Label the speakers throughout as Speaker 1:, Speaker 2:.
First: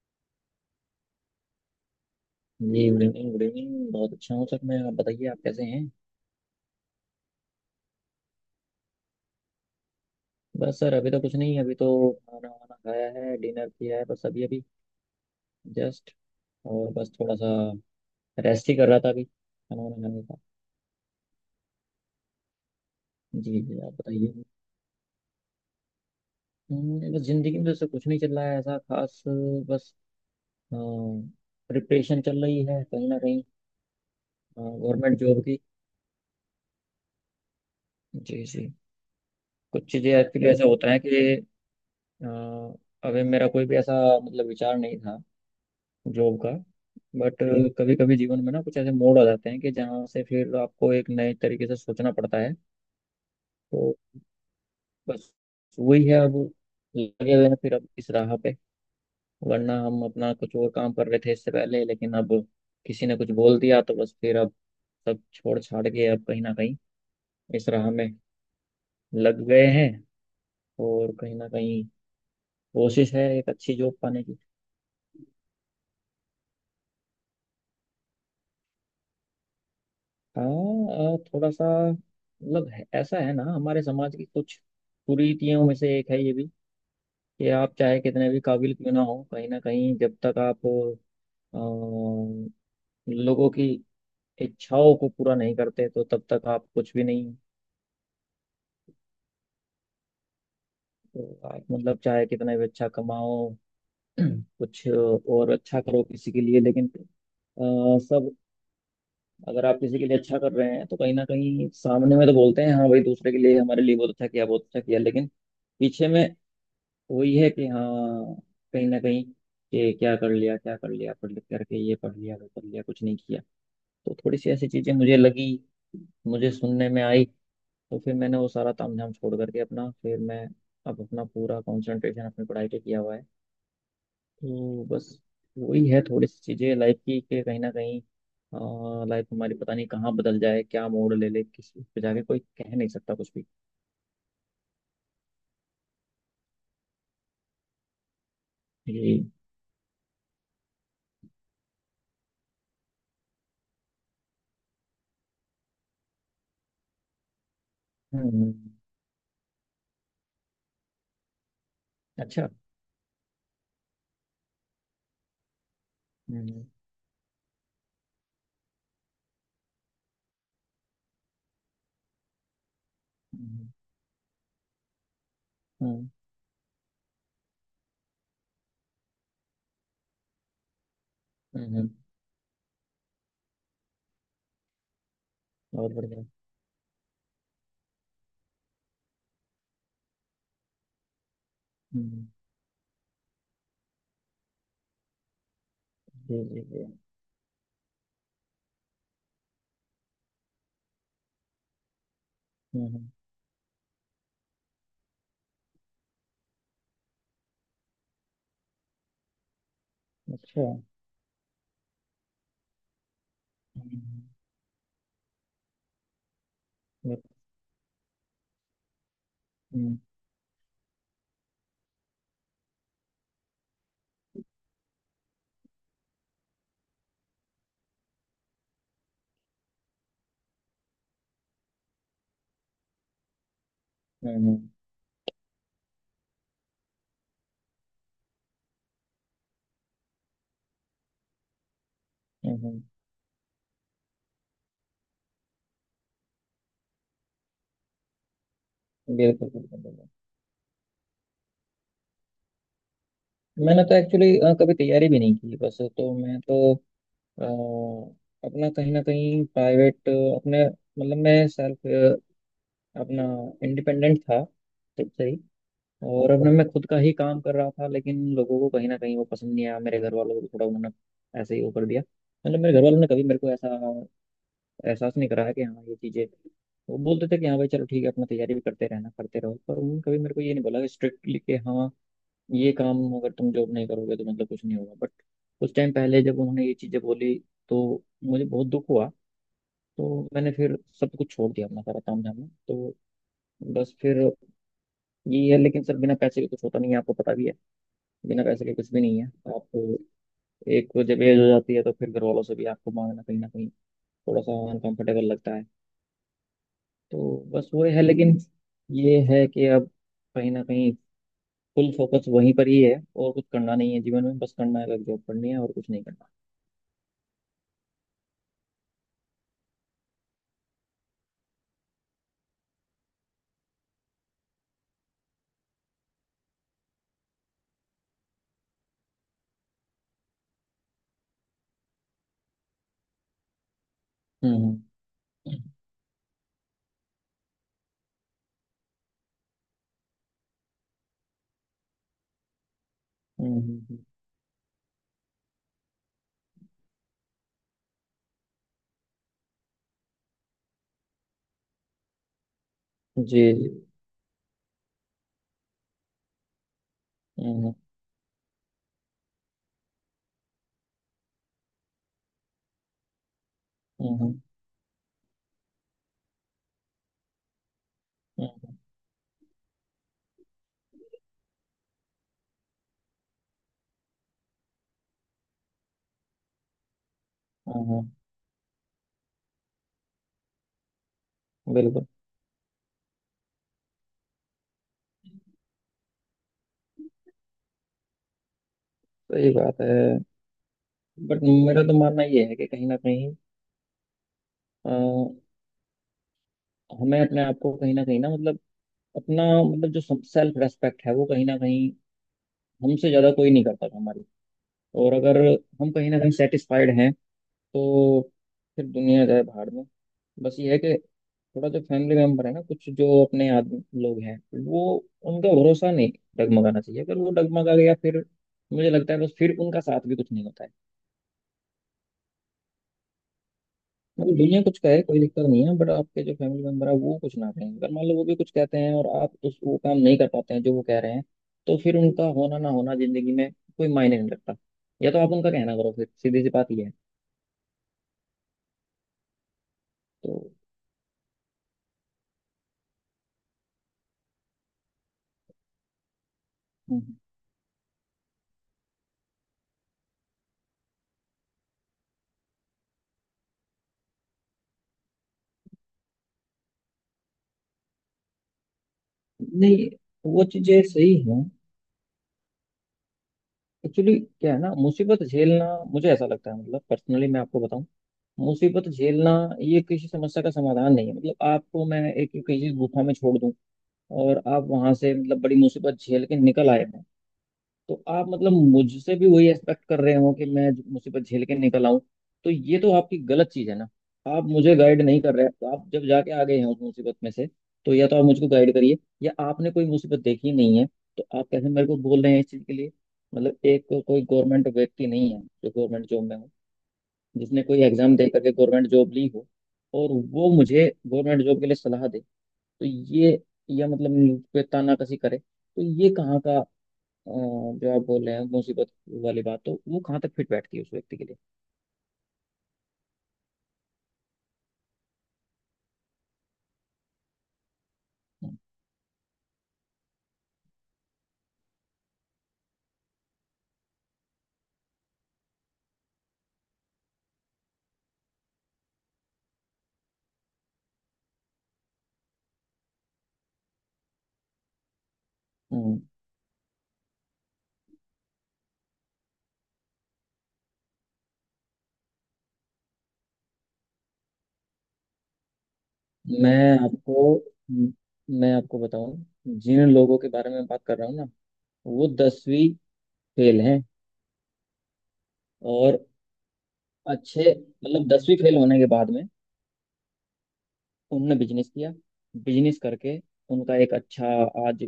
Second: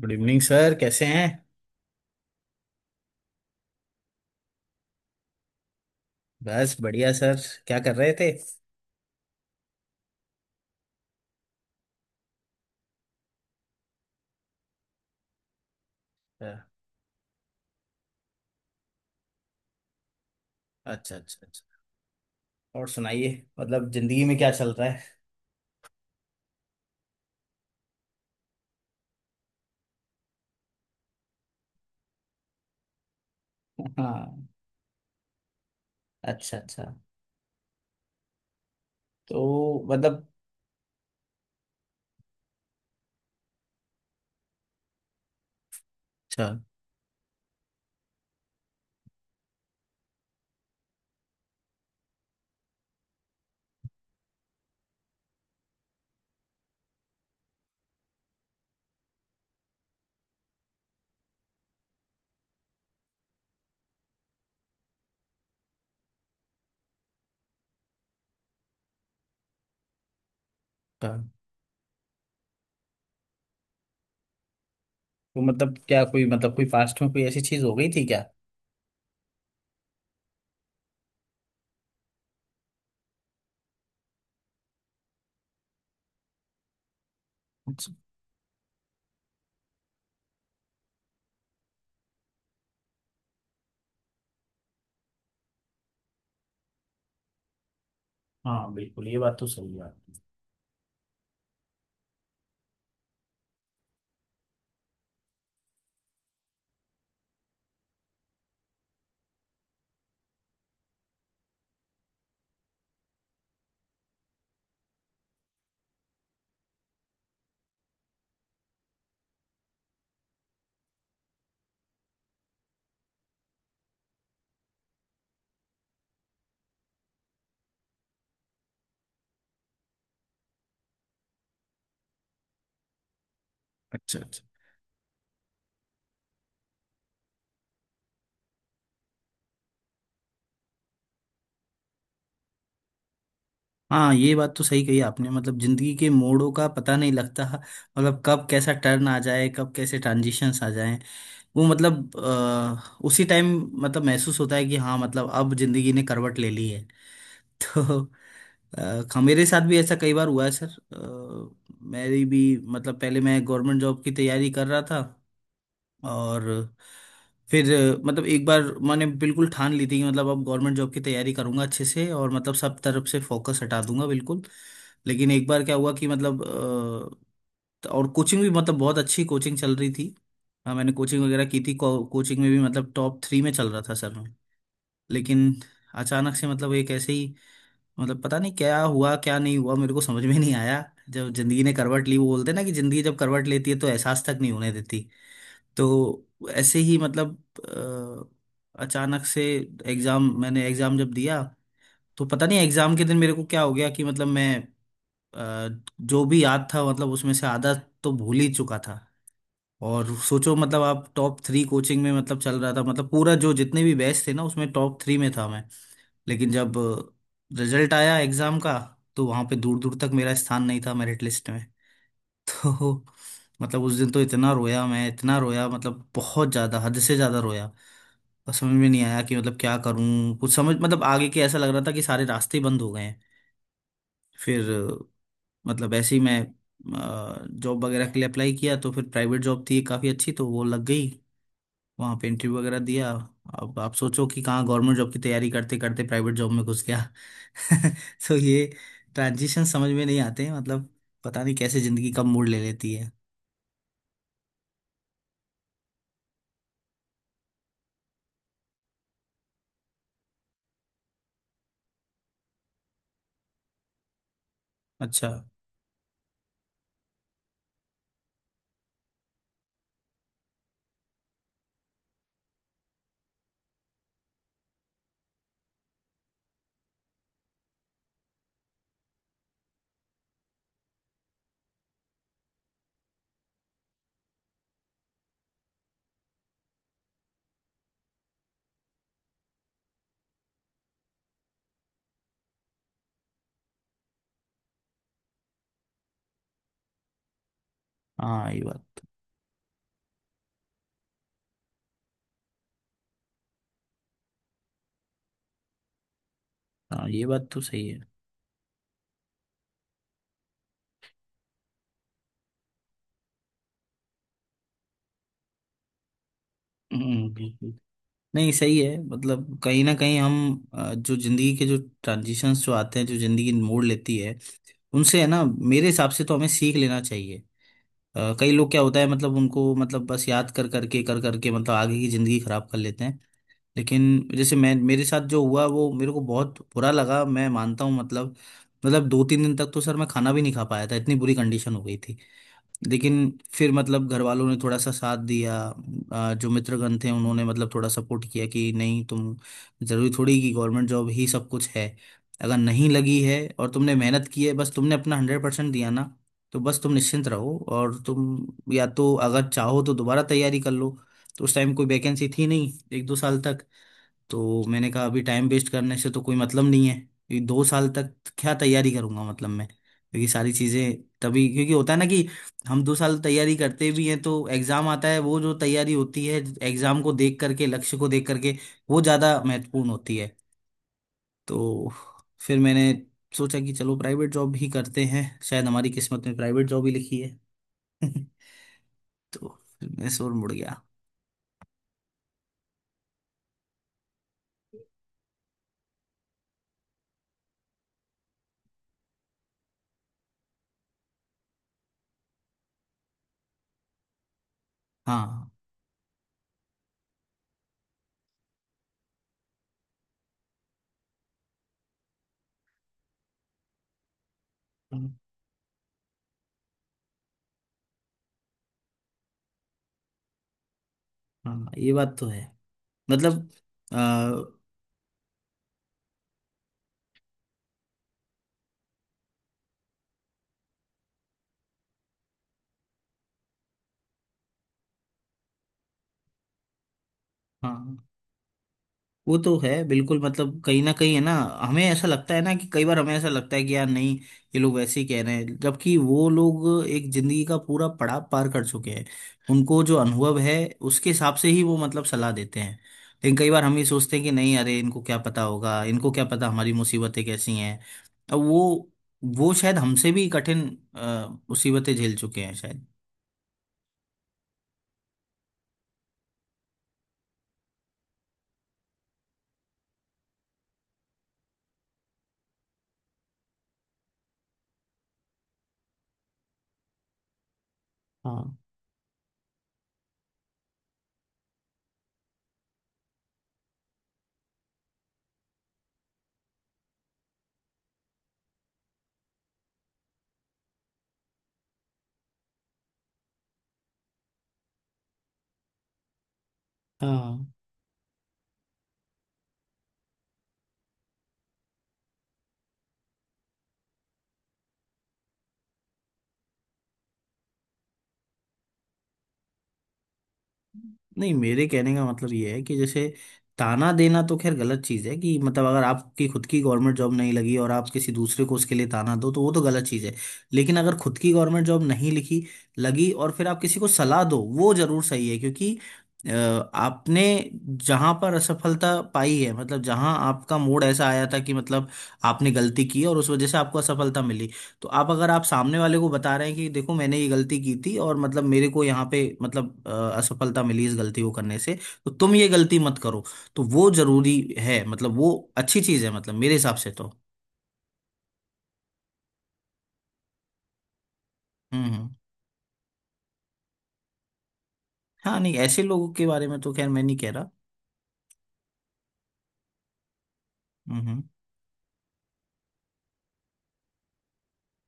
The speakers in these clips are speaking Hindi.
Speaker 1: गुड इवनिंग सर, कैसे हैं।
Speaker 2: जी, गुड इवनिंग, गुड इवनिंग। बहुत अच्छा हूँ सर। मैं, आप बताइए आप कैसे हैं।
Speaker 1: बस बढ़िया सर। क्या कर रहे थे? अच्छा,
Speaker 2: बस सर अभी तो कुछ नहीं, अभी तो खाना वाना खाया है, डिनर किया है, बस अभी अभी, जस्ट। और बस थोड़ा सा रेस्ट ही कर रहा था, अभी खाना वाना खाने का।
Speaker 1: अच्छा, अच्छा, अच्छा। और सुनाइए,
Speaker 2: जी जी
Speaker 1: मतलब
Speaker 2: आप
Speaker 1: जिंदगी
Speaker 2: बताइए।
Speaker 1: में क्या चल रहा है।
Speaker 2: बस जिंदगी में जैसे कुछ नहीं चल रहा है ऐसा खास, बस प्रिपरेशन चल रही है कहीं ना कहीं,
Speaker 1: हाँ,
Speaker 2: गवर्नमेंट जॉब की।
Speaker 1: अच्छा, अच्छा।
Speaker 2: जी जी।
Speaker 1: तो
Speaker 2: कुछ चीज़ें
Speaker 1: मतलब,
Speaker 2: एक्चुअली ऐसा होता है कि अ, अभी मेरा कोई भी ऐसा मतलब विचार नहीं था, जॉब
Speaker 1: अच्छा, अच्छा।
Speaker 2: का। बट कभी कभी जीवन में ना कुछ ऐसे मोड़ आ जाते हैं कि जहाँ से फिर आपको एक नए तरीके से सोचना पड़ता है। तो बस वही है अब, लगे हुए हैं फिर अब इस राह पे। वरना हम अपना कुछ और काम कर रहे थे इससे पहले, लेकिन अब किसी ने कुछ बोल दिया तो बस फिर अब सब छोड़ छाड़ के अब कहीं ना कहीं इस राह में लग गए हैं। और कहीं ना कहीं कोशिश है एक अच्छी जॉब पाने की।
Speaker 1: तो मतलब क्या, कोई, मतलब कोई पास्ट में कोई ऐसी चीज हो गई थी क्या?
Speaker 2: हाँ, थोड़ा सा मतलब ऐसा है ना, हमारे समाज की कुछ कुरीतियों में से एक है ये भी। ये आप
Speaker 1: अच्छा।
Speaker 2: चाहे कितने भी काबिल क्यों ना हो, कहीं ना कहीं जब तक आप अ, लोगों की इच्छाओं को पूरा नहीं करते तो तब तक आप कुछ भी नहीं हो।
Speaker 1: हाँ, बिल्कुल, ये बात तो सही है।
Speaker 2: तो आप मतलब चाहे कितना भी अच्छा कमाओ, कुछ और अच्छा करो किसी के लिए, लेकिन सब, अगर आप किसी के लिए अच्छा कर रहे हैं तो कहीं ना कहीं सामने में तो बोलते हैं हाँ भाई दूसरे के लिए हमारे लिए बहुत अच्छा किया बहुत अच्छा किया, लेकिन पीछे में वही है कि हाँ, कहीं ना कहीं कि क्या कर लिया क्या कर लिया, पढ़ लिख करके ये पढ़ लिया वो पढ़ लिया कुछ नहीं किया। तो थोड़ी सी ऐसी चीजें मुझे लगी, मुझे सुनने में आई। तो फिर मैंने वो सारा तामझाम छोड़ करके अपना, फिर मैं अब अपना पूरा कंसंट्रेशन अपनी पढ़ाई पे किया हुआ है।
Speaker 1: अच्छा, अच्छा।
Speaker 2: तो बस वही है, थोड़ी सी चीजें लाइफ की कि कहीं ना कहीं लाइफ हमारी पता नहीं कहाँ बदल जाए, क्या मोड़ ले ले, किस, उस पे जाके कोई कह नहीं सकता कुछ भी।
Speaker 1: हाँ, ये बात तो सही कही आपने, मतलब जिंदगी के मोड़ों का पता नहीं लगता, मतलब कब कैसा टर्न आ
Speaker 2: जी।
Speaker 1: जाए, कब कैसे ट्रांजिशंस आ जाए। वो मतलब उसी टाइम मतलब महसूस होता है कि हाँ, मतलब अब जिंदगी ने करवट ले ली है। तो
Speaker 2: हम्म।
Speaker 1: मेरे साथ भी ऐसा कई बार हुआ है सर। मेरी
Speaker 2: अच्छा।
Speaker 1: भी, मतलब पहले मैं गवर्नमेंट जॉब की तैयारी कर रहा था, और
Speaker 2: हम्म
Speaker 1: फिर मतलब एक बार मैंने बिल्कुल ठान ली थी कि मतलब अब गवर्नमेंट जॉब की तैयारी करूंगा अच्छे से, और मतलब सब तरफ से फोकस
Speaker 2: हम्म।
Speaker 1: हटा दूंगा बिल्कुल। लेकिन एक बार क्या हुआ कि
Speaker 2: हम्म
Speaker 1: मतलब और कोचिंग भी, मतलब बहुत अच्छी कोचिंग चल रही थी। हाँ, मैंने कोचिंग वगैरह की
Speaker 2: हम्म।
Speaker 1: थी, कोचिंग में भी मतलब टॉप थ्री में चल रहा था सर मैं। लेकिन
Speaker 2: बहुत बढ़िया।
Speaker 1: अचानक से, मतलब एक ऐसे ही, मतलब पता नहीं क्या हुआ, क्या नहीं हुआ, मेरे को समझ में नहीं आया। जब जिंदगी ने करवट ली, वो
Speaker 2: हम्म।
Speaker 1: बोलते हैं ना कि जिंदगी जब करवट लेती है तो एहसास तक नहीं होने देती। तो
Speaker 2: जी जी
Speaker 1: ऐसे
Speaker 2: जी।
Speaker 1: ही मतलब अचानक से एग्जाम मैंने एग्जाम जब दिया तो पता नहीं एग्जाम के
Speaker 2: हम्म।
Speaker 1: दिन मेरे को क्या हो गया कि मतलब मैं अ, जो भी याद था, मतलब उसमें से आधा तो भूल ही चुका था। और सोचो,
Speaker 2: अच्छा।
Speaker 1: मतलब आप टॉप थ्री कोचिंग में मतलब चल रहा था, मतलब पूरा जो जितने भी
Speaker 2: हम्म
Speaker 1: बैच थे ना उसमें टॉप थ्री में था मैं। लेकिन जब
Speaker 2: हम्म।
Speaker 1: रिजल्ट आया एग्जाम का तो वहां पे दूर दूर
Speaker 2: हम्म
Speaker 1: तक मेरा स्थान नहीं था मेरिट लिस्ट में। तो मतलब उस दिन तो इतना रोया मैं, इतना रोया, मतलब बहुत ज्यादा, हद से ज्यादा रोया। और समझ में नहीं आया कि मतलब क्या करूं, कुछ समझ, मतलब आगे के, ऐसा लग रहा था कि सारे रास्ते ही बंद हो गए हैं।
Speaker 2: हम्म। हम्म।
Speaker 1: फिर मतलब ऐसे ही मैं जॉब वगैरह के लिए अप्लाई किया, तो फिर प्राइवेट जॉब थी काफ़ी अच्छी, तो वो लग गई। वहाँ पे
Speaker 2: हम्म।
Speaker 1: इंटरव्यू वगैरह दिया। अब आप सोचो कि कहाँ गवर्नमेंट जॉब की तैयारी करते करते प्राइवेट जॉब में घुस गया। तो ये
Speaker 2: बिल्कुल
Speaker 1: ट्रांजिशन
Speaker 2: बिल्कुल
Speaker 1: समझ में
Speaker 2: बिल्कुल
Speaker 1: नहीं आते हैं, मतलब पता नहीं कैसे ज़िंदगी कब मोड़ ले लेती है।
Speaker 2: मैंने तो एक्चुअली कभी तैयारी भी नहीं की बस तो मैं तो अ, अपना कहीं ना कहीं प्राइवेट अपने मतलब मैं सेल्फ अपना इंडिपेंडेंट था खुद से
Speaker 1: अच्छा।
Speaker 2: ही और अपने मैं खुद का ही काम कर रहा था लेकिन लोगों को कहीं ना कहीं वो पसंद नहीं आया मेरे घर वालों को भी थोड़ा उन्होंने ऐसे ही वो कर दिया मतलब मेरे घर वालों ने कभी मेरे को ऐसा एहसास नहीं कराया कि हाँ ये चीज़ें वो बोलते थे कि हाँ भाई चलो ठीक है अपना तैयारी भी करते रहना करते रहो पर उन्होंने कभी मेरे को ये नहीं बोला स्ट्रिक्टली कि हाँ ये काम अगर तुम जॉब नहीं करोगे तो मतलब कुछ नहीं होगा बट उस टाइम पहले जब उन्होंने ये चीजें बोली तो मुझे बहुत दुख हुआ तो मैंने फिर सब कुछ छोड़ दिया अपना सारा ताम झाम तो बस फिर ये है लेकिन सर बिना पैसे के कुछ होता नहीं है आपको पता भी है बिना
Speaker 1: हाँ ये
Speaker 2: पैसे के कुछ
Speaker 1: बात
Speaker 2: भी नहीं है आप एक जब एज हो जाती है तो फिर घर वालों से भी आपको मांगना कहीं ना कहीं थोड़ा सा अनकंफर्टेबल लगता है
Speaker 1: हाँ, ये
Speaker 2: तो
Speaker 1: बात तो
Speaker 2: बस वो
Speaker 1: सही है।
Speaker 2: है लेकिन ये है कि अब कहीं ना कहीं फुल फोकस वहीं पर ही है और कुछ करना नहीं है जीवन में बस करना है बस जॉब करनी है और कुछ नहीं करना
Speaker 1: बिल्कुल। नहीं, सही है, मतलब कहीं ना कहीं हम जो जिंदगी के जो ट्रांजिशंस जो आते हैं, जो जिंदगी मोड़ लेती है, उनसे है ना, मेरे हिसाब से तो हमें सीख लेना चाहिए। कई लोग क्या होता है, मतलब उनको, मतलब बस याद कर करके, कर करके, मतलब आगे की जिंदगी खराब कर लेते हैं। लेकिन जैसे मैं,
Speaker 2: हम्म
Speaker 1: मेरे साथ जो हुआ वो मेरे को बहुत बुरा लगा, मैं मानता हूँ, मतलब दो तीन दिन तक तो सर मैं खाना भी नहीं खा पाया था, इतनी बुरी कंडीशन हो गई थी। लेकिन फिर
Speaker 2: हम्म,
Speaker 1: मतलब घर वालों ने थोड़ा सा साथ दिया, जो मित्रगण थे उन्होंने मतलब थोड़ा सपोर्ट किया कि नहीं, तुम, जरूरी थोड़ी कि गवर्नमेंट जॉब ही सब कुछ है। अगर नहीं लगी
Speaker 2: जी
Speaker 1: है
Speaker 2: जी
Speaker 1: और तुमने मेहनत की है, बस तुमने अपना 100% दिया ना, तो बस तुम निश्चिंत रहो,
Speaker 2: हम्म,
Speaker 1: और तुम या तो अगर चाहो तो दोबारा तैयारी कर लो। तो उस टाइम कोई वैकेंसी थी नहीं, एक दो साल तक।
Speaker 2: हम्म, हम्म,
Speaker 1: तो मैंने कहा अभी टाइम वेस्ट करने से तो कोई मतलब नहीं है, क्योंकि दो साल तक क्या तैयारी करूंगा मतलब मैं, क्योंकि सारी चीज़ें तभी, क्योंकि होता है ना कि हम दो साल तैयारी करते भी हैं तो एग्ज़ाम आता है, वो जो तैयारी होती है एग्ज़ाम को देख करके,
Speaker 2: हम्म,
Speaker 1: लक्ष्य को
Speaker 2: हम्म,
Speaker 1: देख करके, वो ज़्यादा महत्वपूर्ण होती है। तो
Speaker 2: बिल्कुल।
Speaker 1: फिर मैंने सोचा कि चलो प्राइवेट जॉब ही करते हैं, शायद हमारी किस्मत में प्राइवेट जॉब ही लिखी है। तो
Speaker 2: सही बात
Speaker 1: फिर मैं
Speaker 2: है।
Speaker 1: शोर मुड़ गया।
Speaker 2: बट मेरा तो मानना ये है कि कहीं ना कहीं अ, हमें अपने आप को कहीं ना मतलब अपना, मतलब जो सेल्फ रेस्पेक्ट है वो कहीं ना कहीं, हमसे ज्यादा कोई नहीं करता हमारी। और अगर
Speaker 1: हाँ,
Speaker 2: हम कहीं ना कहीं सेटिस्फाइड हैं तो फिर दुनिया जाए भाड़ में। बस ये है कि थोड़ा जो फैमिली मेंबर है ना, कुछ जो अपने आदमी लोग हैं वो,
Speaker 1: हाँ,
Speaker 2: उनका भरोसा नहीं डगमगाना चाहिए। अगर वो डगमगा गया फिर, मुझे लगता है बस फिर उनका साथ भी कुछ नहीं होता है।
Speaker 1: हाँ, ये बात तो है, मतलब आ,
Speaker 2: मतलब दुनिया कुछ कहे कोई दिक्कत नहीं है, बट आपके जो फैमिली मेंबर है वो कुछ ना कहें, अगर मान लो वो भी कुछ कहते हैं और आप उस, वो काम नहीं कर पाते हैं जो वो कह रहे हैं, तो फिर उनका होना ना होना जिंदगी में कोई मायने नहीं रखता। या तो आप उनका कहना करो, फिर सीधी सी बात ये है
Speaker 1: हाँ, वो तो है बिल्कुल,
Speaker 2: तो।
Speaker 1: मतलब कहीं ना कहीं है ना। हमें ऐसा लगता है ना कि कई बार हमें ऐसा लगता है कि यार नहीं, ये लोग वैसे ही कह रहे हैं, जबकि वो लोग एक
Speaker 2: हम्म।
Speaker 1: जिंदगी का पूरा पड़ाव पार कर चुके हैं। उनको जो अनुभव है उसके हिसाब से ही वो मतलब सलाह देते हैं। लेकिन कई बार हम ये सोचते हैं कि नहीं, अरे इनको क्या पता होगा, इनको क्या पता हमारी मुसीबतें कैसी हैं। अब वो शायद
Speaker 2: नहीं,
Speaker 1: हमसे भी
Speaker 2: वो
Speaker 1: कठिन
Speaker 2: चीजें सही हैं।
Speaker 1: मुसीबतें झेल चुके हैं शायद।
Speaker 2: एक्चुअली क्या है ना, मुसीबत झेलना, मुझे ऐसा लगता है, मतलब पर्सनली मैं आपको बताऊं, मुसीबत झेलना ये किसी समस्या का समाधान नहीं है। मतलब आपको मैं एक किसी गुफा में छोड़ दूं और आप वहां से मतलब बड़ी मुसीबत झेल के निकल आए, तो आप मतलब
Speaker 1: हाँ,
Speaker 2: मुझसे भी वही एक्सपेक्ट कर रहे हो कि मैं मुसीबत झेल के निकल आऊं, तो ये तो आपकी गलत चीज है ना। आप मुझे गाइड नहीं कर रहे, तो आप जब जाके आ गए हैं उस मुसीबत में से, तो या तो आप मुझको गाइड करिए, या आपने कोई मुसीबत देखी नहीं है तो आप कैसे मेरे को बोल रहे हैं इस चीज के लिए। मतलब कोई गवर्नमेंट व्यक्ति नहीं है जो गवर्नमेंट जॉब में हो,
Speaker 1: हाँ,
Speaker 2: जिसने कोई एग्जाम दे करके गवर्नमेंट जॉब ली हो और वो मुझे गवर्नमेंट जॉब के लिए सलाह दे, तो ये, या मतलब मुझ पे तानाकसी करे, तो ये कहाँ का अ, जो आप बोल रहे हैं मुसीबत वाली बात, तो वो कहाँ तक फिट बैठती है उस व्यक्ति के
Speaker 1: नहीं,
Speaker 2: लिए।
Speaker 1: मेरे कहने का मतलब ये है कि जैसे, ताना देना तो खैर गलत चीज़ है कि मतलब अगर आपकी खुद की गवर्नमेंट जॉब नहीं लगी और आप किसी दूसरे को उसके लिए ताना दो, तो वो तो गलत चीज़ है। लेकिन अगर खुद की गवर्नमेंट जॉब नहीं लिखी, लगी, और फिर आप किसी को सलाह दो, वो जरूर सही है, क्योंकि अ, आपने जहां पर असफलता पाई है, मतलब जहां आपका मूड ऐसा आया था कि मतलब आपने गलती की और उस वजह से आपको असफलता मिली, तो आप, अगर आप सामने वाले
Speaker 2: हम्म।
Speaker 1: को बता रहे हैं कि देखो मैंने ये गलती की थी और मतलब मेरे को यहाँ पे मतलब असफलता मिली इस गलती को करने से, तो तुम ये गलती मत करो, तो वो जरूरी है, मतलब वो अच्छी चीज है, मतलब मेरे हिसाब
Speaker 2: मैं
Speaker 1: से तो।
Speaker 2: आपको हम्म, मैं आपको बताऊं, जिन लोगों के बारे में बात कर रहा हूँ ना,
Speaker 1: हम्म,
Speaker 2: वो दसवीं फेल हैं।
Speaker 1: हाँ, नहीं, ऐसे
Speaker 2: और
Speaker 1: लोगों के बारे में तो खैर मैं नहीं कह रहा।
Speaker 2: अच्छे मतलब, दसवीं फेल होने के बाद में
Speaker 1: हम्म, हम्म।
Speaker 2: उनने बिजनेस किया, बिजनेस करके उनका एक अच्छा, आज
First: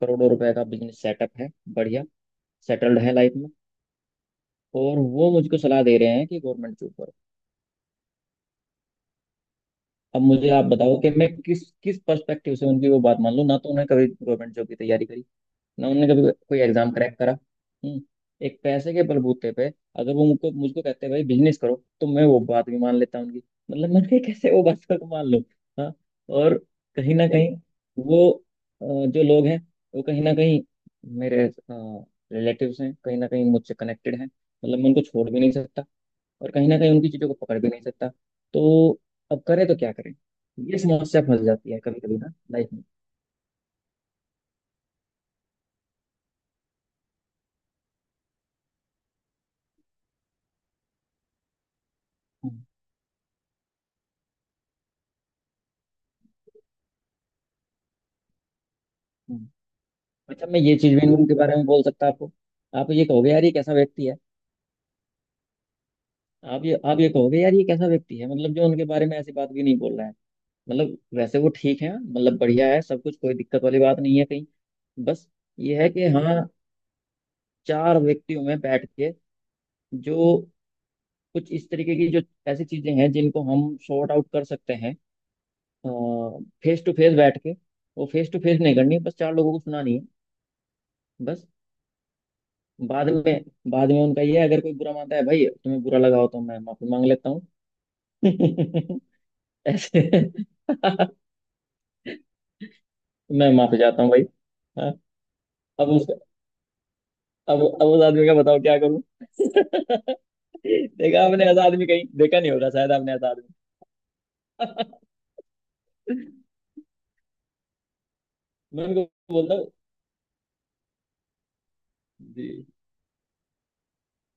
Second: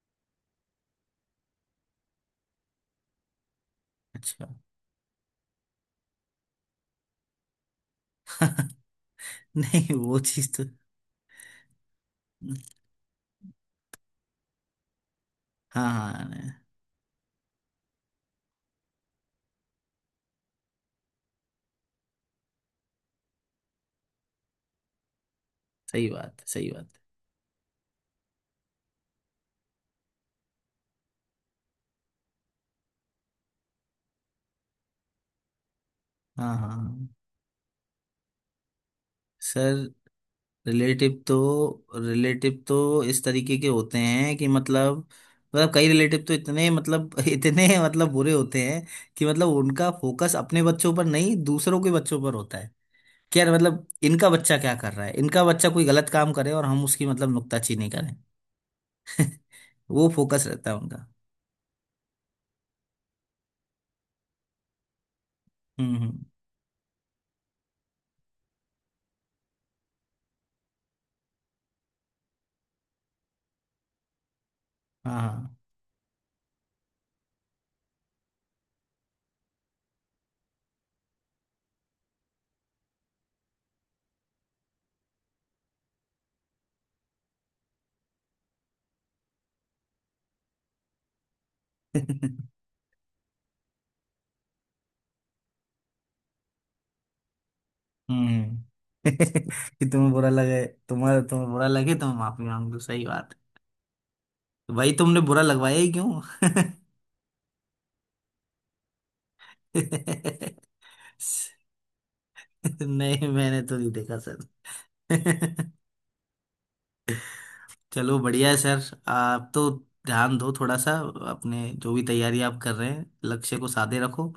Speaker 2: करोड़ों रुपए का बिजनेस सेटअप है, बढ़िया सेटल्ड है लाइफ में।
Speaker 1: अच्छा।
Speaker 2: और वो मुझको सलाह दे रहे हैं कि गवर्नमेंट जॉब करो।
Speaker 1: नहीं, वो
Speaker 2: अब मुझे
Speaker 1: चीज तो,
Speaker 2: आप बताओ कि मैं किस किस पर्सपेक्टिव से उनकी वो बात मान लूं, ना तो उन्होंने कभी गवर्नमेंट जॉब की तैयारी करी,
Speaker 1: हाँ,
Speaker 2: ना उन्होंने
Speaker 1: हाँ,
Speaker 2: कभी
Speaker 1: नहीं,
Speaker 2: कोई एग्जाम क्रैक करा। हम्म। एक पैसे के बलबूते पे अगर वो मुझको मुझको कहते हैं भाई बिजनेस करो, तो मैं वो बात भी मान लेता हूं उनकी। मतलब मैं कहा, कैसे वो बात को मान लूं। हाँ।
Speaker 1: सही बात है,
Speaker 2: और
Speaker 1: सही बात है।
Speaker 2: कहीं ना कहीं वो जो लोग हैं वो कहीं ना कहीं मेरे रिलेटिव्स हैं, कहीं ना कहीं मुझसे कनेक्टेड हैं, मतलब मैं उनको छोड़ भी नहीं सकता और
Speaker 1: हाँ, हाँ,
Speaker 2: कहीं ना कहीं
Speaker 1: हाँ।
Speaker 2: उनकी चीजों को पकड़ भी नहीं सकता। तो अब करें
Speaker 1: सर,
Speaker 2: तो क्या करें, ये
Speaker 1: रिलेटिव
Speaker 2: समस्या
Speaker 1: तो,
Speaker 2: फंस जाती है कभी कभी ना
Speaker 1: रिलेटिव
Speaker 2: लाइफ में।
Speaker 1: तो इस तरीके के होते हैं कि मतलब, मतलब कई रिलेटिव तो इतने मतलब इतने मतलब बुरे होते हैं कि मतलब उनका फोकस अपने बच्चों पर नहीं, दूसरों के बच्चों पर होता
Speaker 2: हम्म
Speaker 1: है। क्या मतलब इनका बच्चा क्या कर रहा है, इनका बच्चा कोई गलत काम करे और हम उसकी मतलब नुक्ताचीनी करें।
Speaker 2: हम्म।
Speaker 1: वो फोकस
Speaker 2: अच्छा। मैं
Speaker 1: रहता
Speaker 2: ये
Speaker 1: है
Speaker 2: चीज भी
Speaker 1: उनका।
Speaker 2: नहीं उनके बारे में बोल सकता आपको, आप ये कहोगे यार ये कैसा व्यक्ति है।
Speaker 1: हम्म, हम्म,
Speaker 2: आप ये कहोगे यार ये कैसा व्यक्ति है, मतलब जो उनके बारे में ऐसी बात भी नहीं बोल रहा है। मतलब वैसे वो ठीक है, मतलब बढ़िया है सब कुछ, कोई दिक्कत वाली बात नहीं है कहीं।
Speaker 1: हाँ।
Speaker 2: बस
Speaker 1: हाँ।
Speaker 2: ये है कि हाँ, चार व्यक्तियों में बैठ के जो कुछ इस तरीके की जो ऐसी चीजें हैं जिनको हम सॉर्ट आउट कर सकते हैं फेस टू फेस बैठ के, वो फेस टू फेस नहीं करनी, बस चार लोगों को सुनानी है। बस बाद में, बाद में उनका ये है, अगर कोई बुरा मानता है भाई तुम्हें बुरा लगा हो तो मैं माफी मांग लेता हूँ।
Speaker 1: हम्म। कि तुम्हें बुरा
Speaker 2: ऐसे।
Speaker 1: लगे, तो माफी मांग लो, सही बात
Speaker 2: मैं माफी चाहता हूँ भाई।
Speaker 1: है। भाई
Speaker 2: हाँ,
Speaker 1: तुमने बुरा लगवाया
Speaker 2: अब
Speaker 1: ही
Speaker 2: उस
Speaker 1: क्यों!
Speaker 2: अब उस आदमी का बताओ क्या करूँ।
Speaker 1: नहीं,
Speaker 2: देखा आपने ऐसा आदमी कहीं, देखा नहीं होगा शायद आपने ऐसा आदमी।
Speaker 1: मैंने तो नहीं देखा सर। चलो बढ़िया है सर,
Speaker 2: मैं उनको
Speaker 1: आप
Speaker 2: बोलता
Speaker 1: तो
Speaker 2: हूँ।
Speaker 1: ध्यान दो थोड़ा सा, अपने जो भी तैयारी
Speaker 2: जी
Speaker 1: आप कर रहे हैं लक्ष्य को साधे रखो।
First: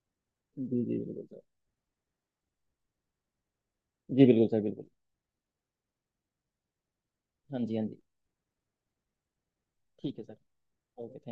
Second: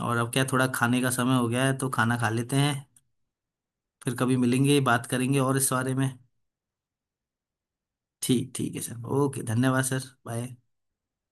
Speaker 1: और अब क्या, थोड़ा
Speaker 2: जी जी
Speaker 1: खाने का
Speaker 2: बिल्कुल
Speaker 1: समय
Speaker 2: सर।
Speaker 1: हो गया है, तो खाना खा लेते हैं। फिर
Speaker 2: जी
Speaker 1: कभी
Speaker 2: बिल्कुल सर
Speaker 1: मिलेंगे,
Speaker 2: बिल्कुल।
Speaker 1: बात करेंगे और इस बारे में।
Speaker 2: हाँ जी, हाँ जी।
Speaker 1: ठीक, ठीक है सर, ओके, धन्यवाद सर,
Speaker 2: ठीक है सर,
Speaker 1: बाय।
Speaker 2: Okay thank.